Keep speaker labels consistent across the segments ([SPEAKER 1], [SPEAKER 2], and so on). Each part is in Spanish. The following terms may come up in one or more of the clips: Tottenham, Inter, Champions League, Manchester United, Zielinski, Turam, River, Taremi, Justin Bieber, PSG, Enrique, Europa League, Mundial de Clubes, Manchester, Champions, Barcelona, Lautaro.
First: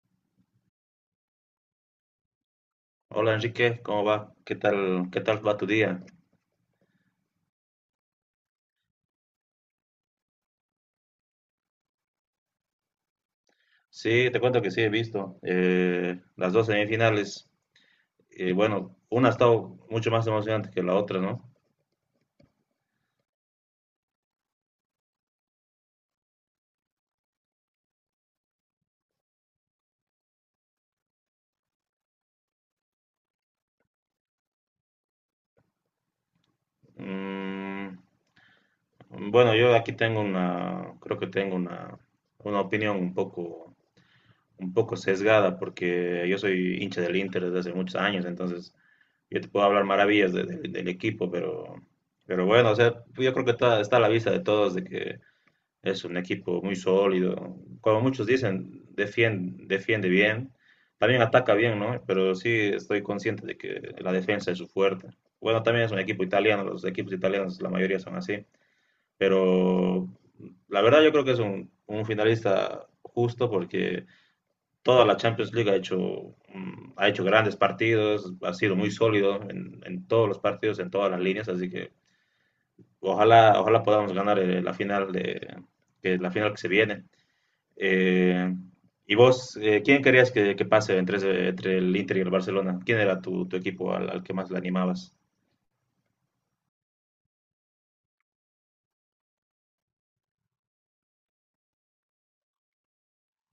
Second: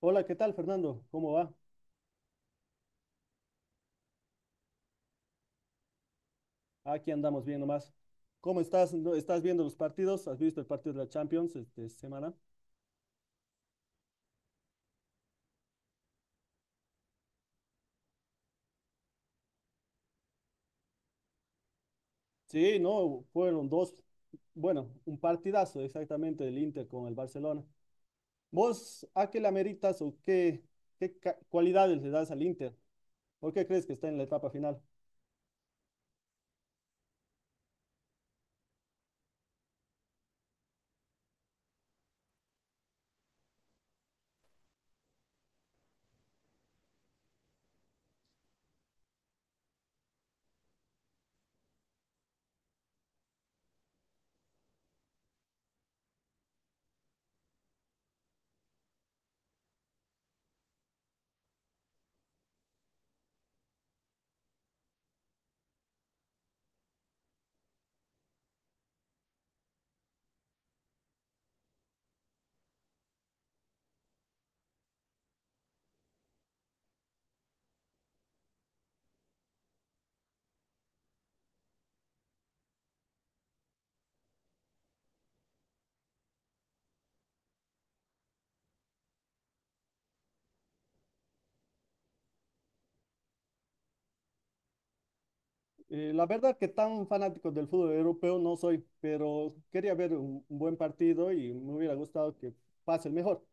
[SPEAKER 1] Hola, ¿qué tal, Fernando? ¿Cómo va?
[SPEAKER 2] Hola Enrique, ¿cómo va? Qué tal va tu día?
[SPEAKER 1] Aquí andamos bien nomás. ¿Cómo estás? ¿Estás viendo los partidos? ¿Has visto el partido de la Champions esta semana?
[SPEAKER 2] Sí, te cuento que sí he visto las dos semifinales. Y bueno, una ha estado mucho más emocionante que la otra, ¿no?
[SPEAKER 1] Sí, no, fueron dos, bueno, un partidazo exactamente del Inter con el Barcelona. ¿Vos a qué le ameritas o qué, qué cualidades le das al Inter? ¿Por qué crees que está en la etapa final?
[SPEAKER 2] Mm, bueno, yo aquí tengo una, creo que tengo una opinión un poco sesgada porque yo soy hincha del Inter desde hace muchos años, entonces yo te puedo hablar maravillas del equipo, pero bueno, o sea, yo creo que está a la vista de todos de que es un equipo muy sólido. Como muchos dicen, defiende, defiende bien. También ataca bien, ¿no? Pero sí estoy consciente de que la defensa es su fuerte. Bueno, también es un equipo italiano. Los equipos italianos, la mayoría son así. Pero la verdad yo creo que es un finalista justo porque toda la Champions League ha hecho grandes partidos, ha sido muy sólido en todos los partidos, en todas las líneas, así que ojalá podamos ganar la final de que es la final que se viene. Eh, ¿y vos, quién querías que pase entre el Inter y el Barcelona? ¿Quién era tu equipo al que más le animabas?
[SPEAKER 1] La verdad que tan fanático del fútbol europeo no soy, pero quería ver un buen partido y me hubiera gustado que pase el mejor.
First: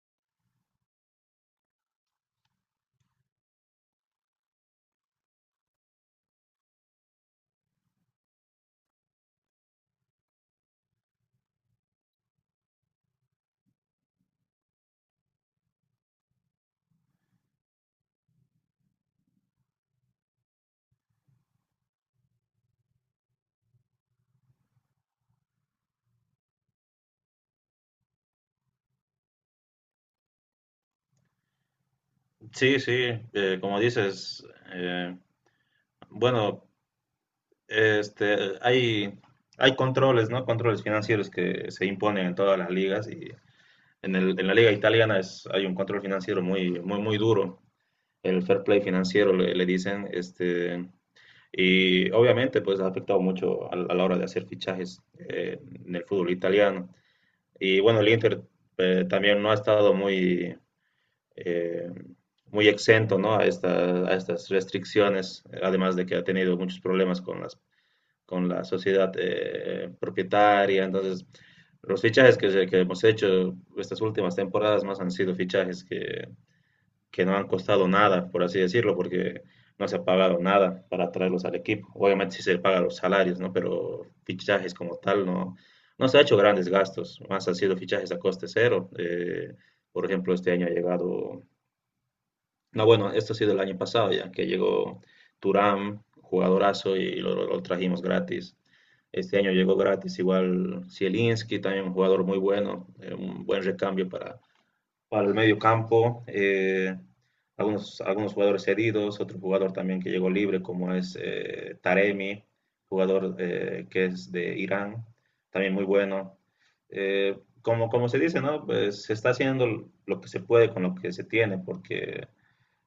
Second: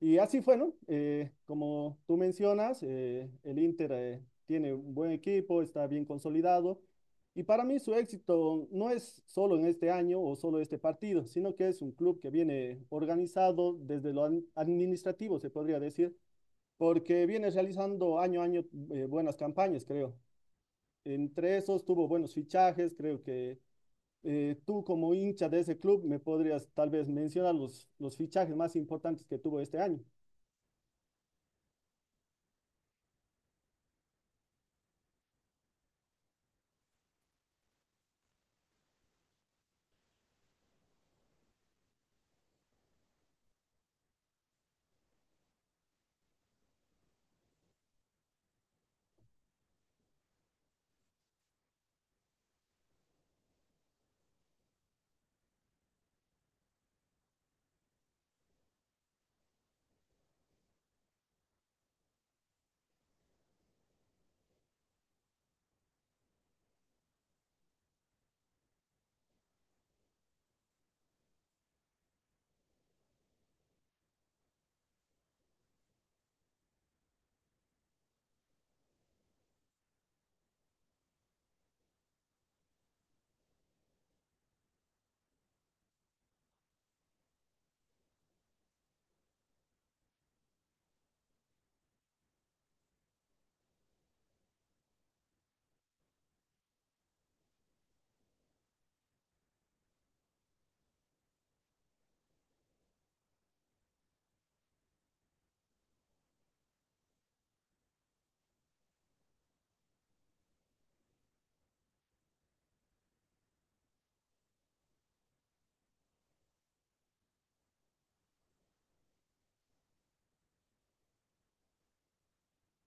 [SPEAKER 1] Y así fue, ¿no? Como tú mencionas, el Inter tiene un buen equipo, está bien consolidado. Y para mí su éxito no es solo en este año o solo este partido, sino que es un club que viene organizado desde lo administrativo, se podría decir, porque viene realizando año a año buenas campañas, creo, entre esos tuvo buenos fichajes, creo que tú como hincha de ese club me podrías tal vez mencionar los fichajes más importantes que tuvo este año.
[SPEAKER 2] Sí, sí, como dices, eh, bueno, este, hay, hay controles, ¿no? Controles financieros que se imponen en todas las ligas y en la liga italiana hay un control financiero muy, muy, muy duro. El fair play financiero le dicen, y obviamente pues ha afectado mucho a la hora de hacer fichajes en el fútbol italiano. Y bueno, el Inter también no ha estado eh, muy exento, ¿no? A estas restricciones, además de que ha tenido muchos problemas con la sociedad propietaria. Entonces, los fichajes que hemos hecho estas últimas temporadas más han sido fichajes que no han costado nada, por así decirlo, porque no se ha pagado nada para traerlos al equipo. Obviamente sí se pagan los salarios, ¿no? Pero fichajes como tal no, no se ha hecho grandes gastos, más han sido fichajes a coste cero. Por ejemplo, este año ha llegado, no, bueno, esto ha sido el año pasado ya, que llegó Turam, jugadorazo, y lo trajimos gratis. Este año llegó gratis igual Zielinski, también un jugador muy bueno, un buen recambio para el medio campo, algunos jugadores cedidos, otro jugador también que llegó libre como es Taremi, jugador que es de Irán, también muy bueno. Como, como se dice, ¿no? Pues se está haciendo lo que se puede con lo que se tiene, porque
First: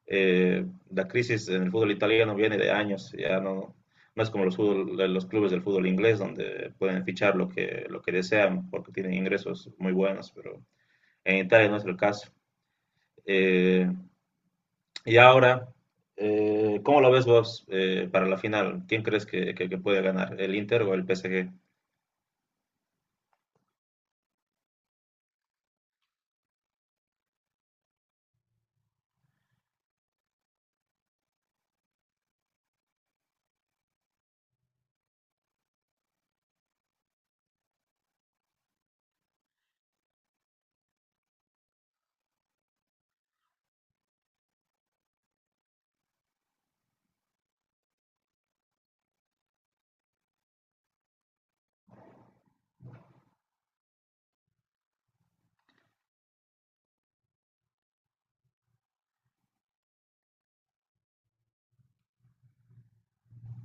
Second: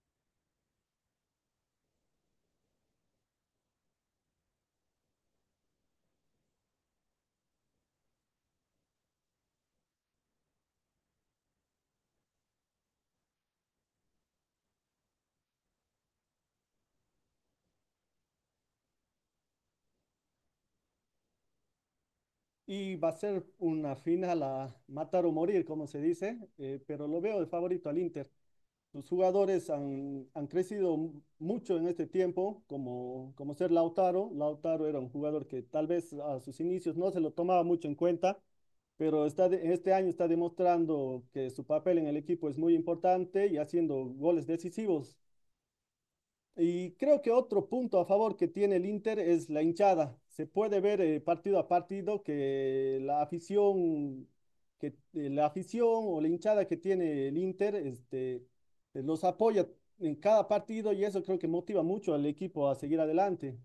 [SPEAKER 2] eh, la crisis en el fútbol italiano viene de años, ya no. No es como los clubes del fútbol inglés, donde pueden fichar lo que desean porque tienen ingresos muy buenos, pero en Italia no es el caso. Eh, y ahora, ¿cómo lo ves vos para la final? ¿Quién crees que puede ganar, el Inter o el PSG?
[SPEAKER 1] Y va a ser una final a matar o morir, como se dice, pero lo veo de favorito al Inter. Sus jugadores han crecido mucho en este tiempo, como ser Lautaro. Lautaro era un jugador que tal vez a sus inicios no se lo tomaba mucho en cuenta, pero en este año está demostrando que su papel en el equipo es muy importante y haciendo goles decisivos. Y creo que otro punto a favor que tiene el Inter es la hinchada. Se puede ver partido a partido que la afición o la hinchada que tiene el Inter, este, los apoya en cada partido y eso creo que motiva mucho al equipo a seguir adelante.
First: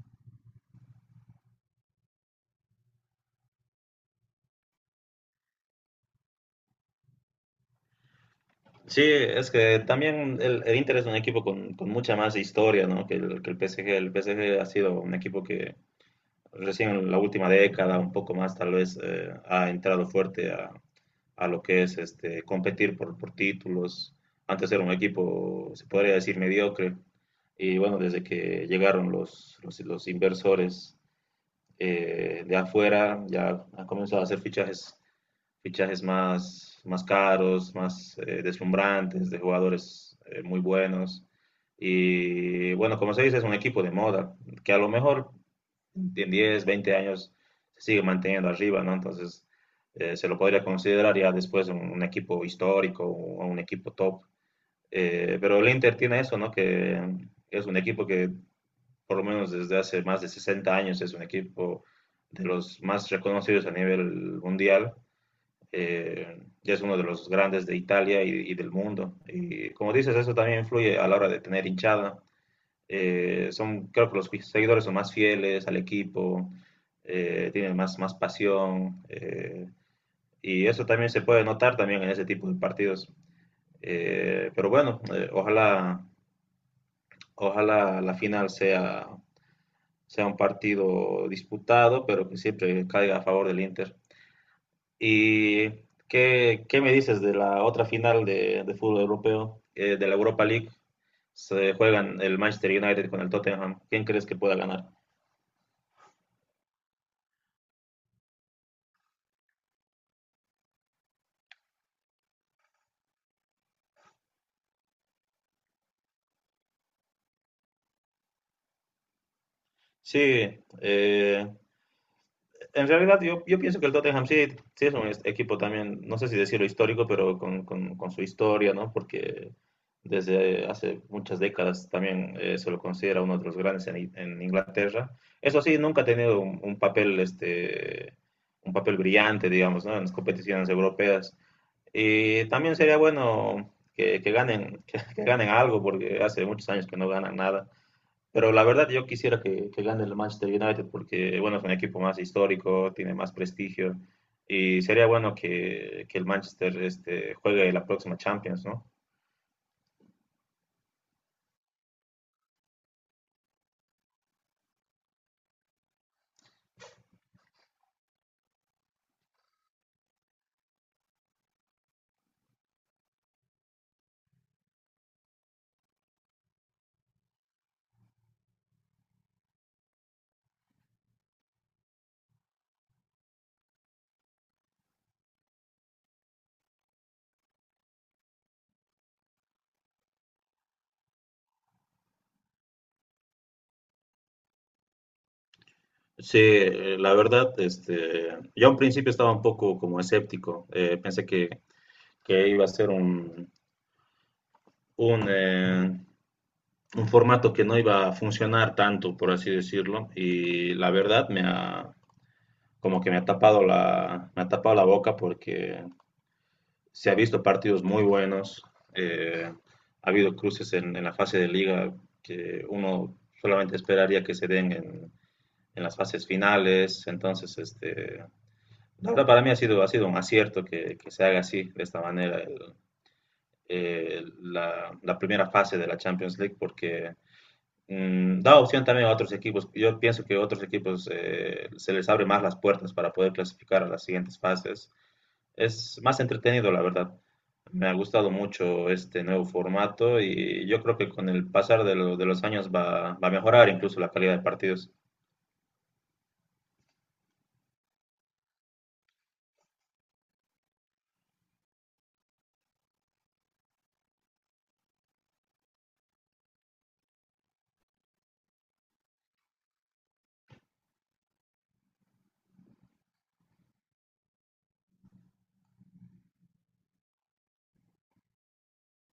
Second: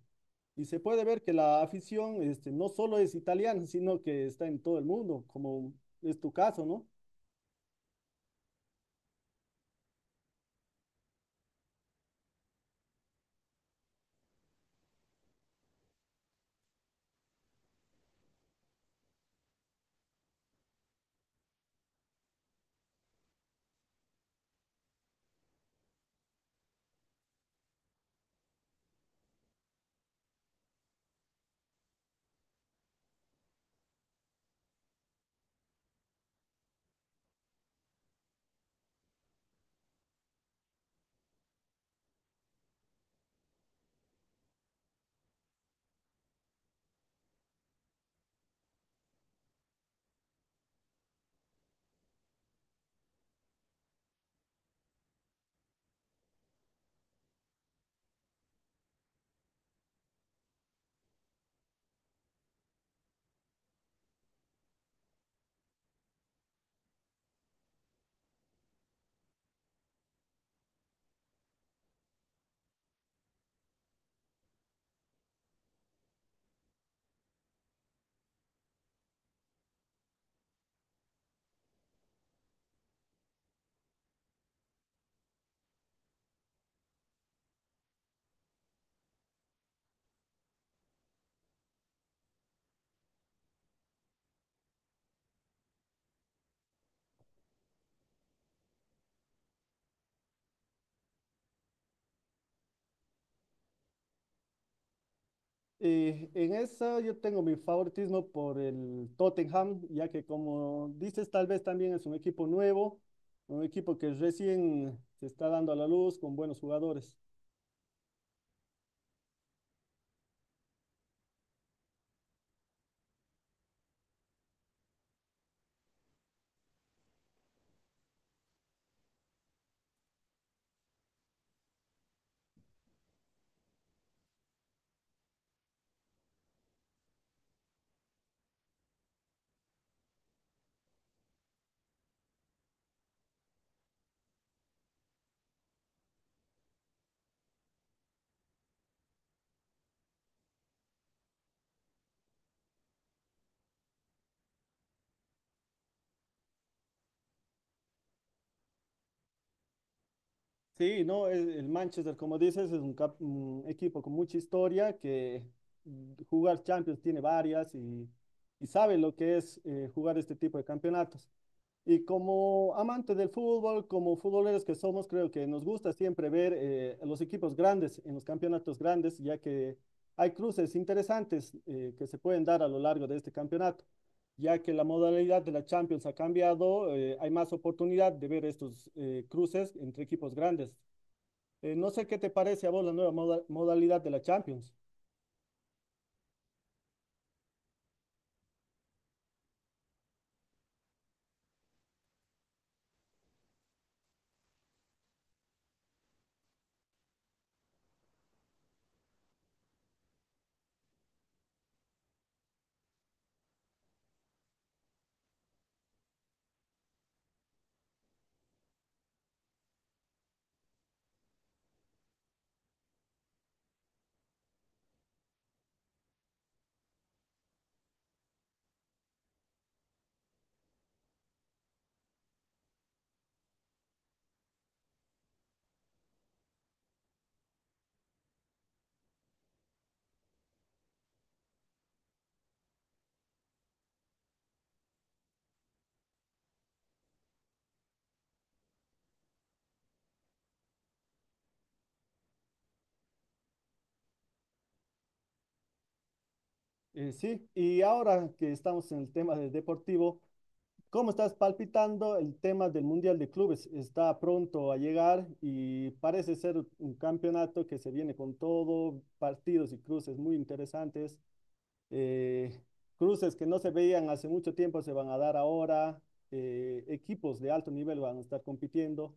[SPEAKER 1] Y se puede ver que la afición, este, no solo es italiana, sino que está en todo el mundo, como es tu caso, ¿no?
[SPEAKER 2] Sí, es que también el Inter es un equipo con mucha más historia, ¿no? que el PSG. El PSG ha sido un equipo que recién en la última década, un poco más tal vez, ha entrado fuerte a lo que es competir por títulos. Antes era un equipo, se podría decir, mediocre. Y bueno, desde que llegaron los inversores de afuera ya ha comenzado a hacer fichajes, fichajes más caros, más deslumbrantes, de jugadores muy buenos. Y bueno, como se dice, es un equipo de moda, que a lo mejor en 10 20 años se sigue manteniendo arriba, ¿no? Entonces se lo podría considerar ya después un, equipo histórico o un equipo top. Pero el Inter tiene eso, ¿no? Que es un equipo que por lo menos desde hace más de 60 años, es un equipo de los más reconocidos a nivel mundial. Ya es uno de los grandes de Italia del mundo. Y como dices, eso también influye a la hora de tener hinchada. Creo que los seguidores son más fieles al equipo, tienen más pasión. Y eso también se puede notar también en ese tipo de partidos. Pero bueno, ojalá la final sea un partido disputado, pero que siempre caiga a favor del Inter. ¿Y qué me dices de la otra final de fútbol europeo, de la Europa League? Se juegan el Manchester United con el Tottenham. ¿Quién crees que pueda ganar?
[SPEAKER 1] En esa yo tengo mi favoritismo por el Tottenham, ya que como dices, tal vez también es un equipo nuevo, un equipo que recién se está dando a la luz con buenos jugadores.
[SPEAKER 2] Sí, eh, en realidad, yo pienso que el Tottenham sí, sí es un equipo también, no sé si decirlo histórico, pero con su historia, ¿no? Porque desde hace muchas décadas también se lo considera uno de los grandes en Inglaterra. Eso sí, nunca ha tenido un papel, un papel brillante, digamos, ¿no? En las competiciones europeas. Y también sería bueno que ganen, que ganen algo, porque hace muchos años que no ganan nada. Pero la verdad yo quisiera que gane el Manchester United porque, bueno, es un equipo más histórico, tiene más prestigio y sería bueno que el Manchester juegue la próxima Champions, ¿no?
[SPEAKER 1] Sí, no, el Manchester, como dices, es un, un equipo con mucha historia que mm, jugar Champions tiene varias y sabe lo que es jugar este tipo de campeonatos. Y como amantes del fútbol, como futboleros que somos, creo que nos gusta siempre ver los equipos grandes en los campeonatos grandes, ya que hay cruces interesantes que se pueden dar a lo largo de este campeonato, ya que la modalidad de la Champions ha cambiado, hay más oportunidad de ver estos cruces entre equipos grandes. No sé qué te parece a vos la nueva modalidad de la Champions.
[SPEAKER 2] Sí, la verdad, yo al principio estaba un poco como escéptico, pensé que iba a ser un, eh, un formato que no iba a funcionar tanto, por así decirlo, y la verdad como que me ha tapado la boca porque se ha visto partidos muy buenos, eh, ha habido cruces en la fase de liga que uno solamente esperaría que se den en las fases finales. Entonces, la verdad para mí ha sido un acierto que se haga así, de esta manera, la primera fase de la Champions League, porque da opción también a otros equipos. Yo pienso que a otros equipos se les abre más las puertas para poder clasificar a las siguientes fases. Es más entretenido, la verdad. Me ha gustado mucho este nuevo formato y yo creo que con el pasar de los años va a mejorar incluso la calidad de partidos.
[SPEAKER 1] Sí, y ahora que estamos en el tema del deportivo. ¿Cómo estás palpitando el tema del Mundial de Clubes? Está pronto a llegar y parece ser un campeonato que se viene con todo, partidos y cruces muy interesantes. eh, Cruces que no se veían hace mucho tiempo se van a dar ahora. Equipos de alto nivel van a estar compitiendo.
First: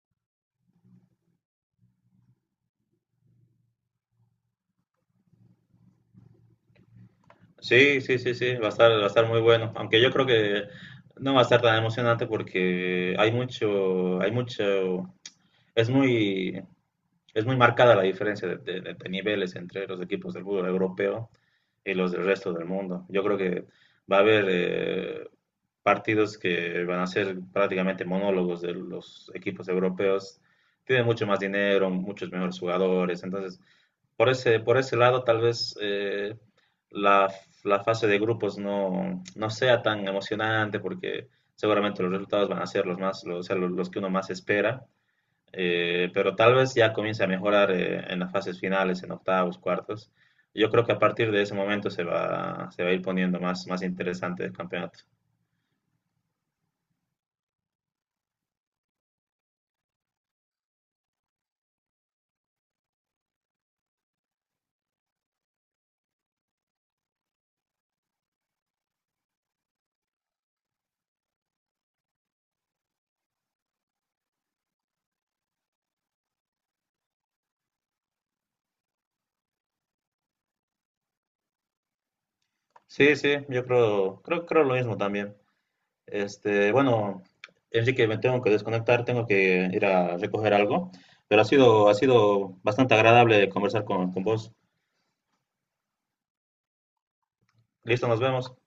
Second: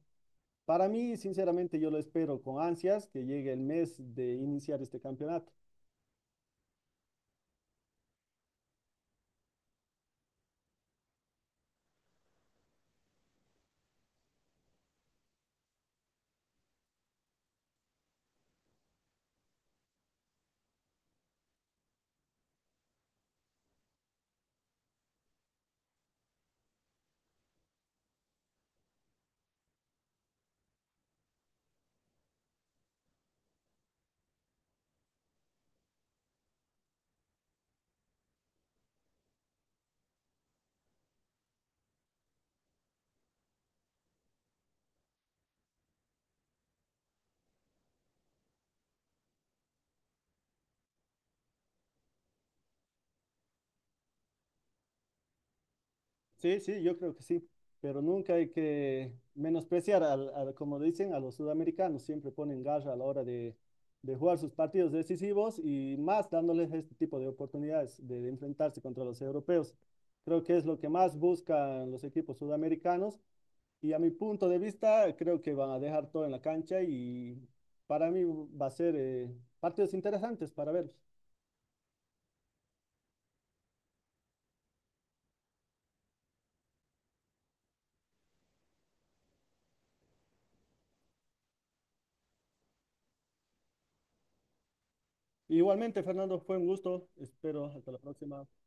[SPEAKER 1] Para mí, sinceramente, yo lo espero con ansias que llegue el mes de iniciar este campeonato.
[SPEAKER 2] Sí, sí, sí, sí, va a estar muy bueno, aunque yo creo que no va a estar tan emocionante porque es muy, es muy marcada la diferencia de niveles entre los equipos del fútbol europeo y los del resto del mundo. Yo creo que va a haber, partidos que van a ser prácticamente monólogos de los equipos europeos. Tienen mucho más dinero, muchos mejores jugadores. Entonces, por ese lado, tal vez la, fase de grupos no sea tan emocionante porque seguramente los resultados van a ser los, o sea, los que uno más espera. Pero tal vez ya comience a mejorar en las fases finales, en octavos, cuartos. Yo creo que a partir de ese momento se va a ir poniendo más interesante el campeonato.
[SPEAKER 1] Sí, sí, yo creo que sí, pero nunca hay que menospreciar, al, como dicen, a los sudamericanos, siempre ponen garra a la hora de jugar sus partidos decisivos y más dándoles este tipo de oportunidades de enfrentarse contra los europeos. Creo que es lo que más buscan los equipos sudamericanos y a mi punto de vista creo que van a dejar todo en la cancha y para mí va a ser partidos interesantes para verlos.
[SPEAKER 2] Sí, sí, yo creo lo mismo también. Bueno, Enrique, me tengo que desconectar, tengo que ir a recoger algo, pero ha sido bastante agradable conversar con vos.
[SPEAKER 1] Igualmente, Fernando, fue un gusto, espero hasta la
[SPEAKER 2] Listo, nos
[SPEAKER 1] próxima.
[SPEAKER 2] vemos.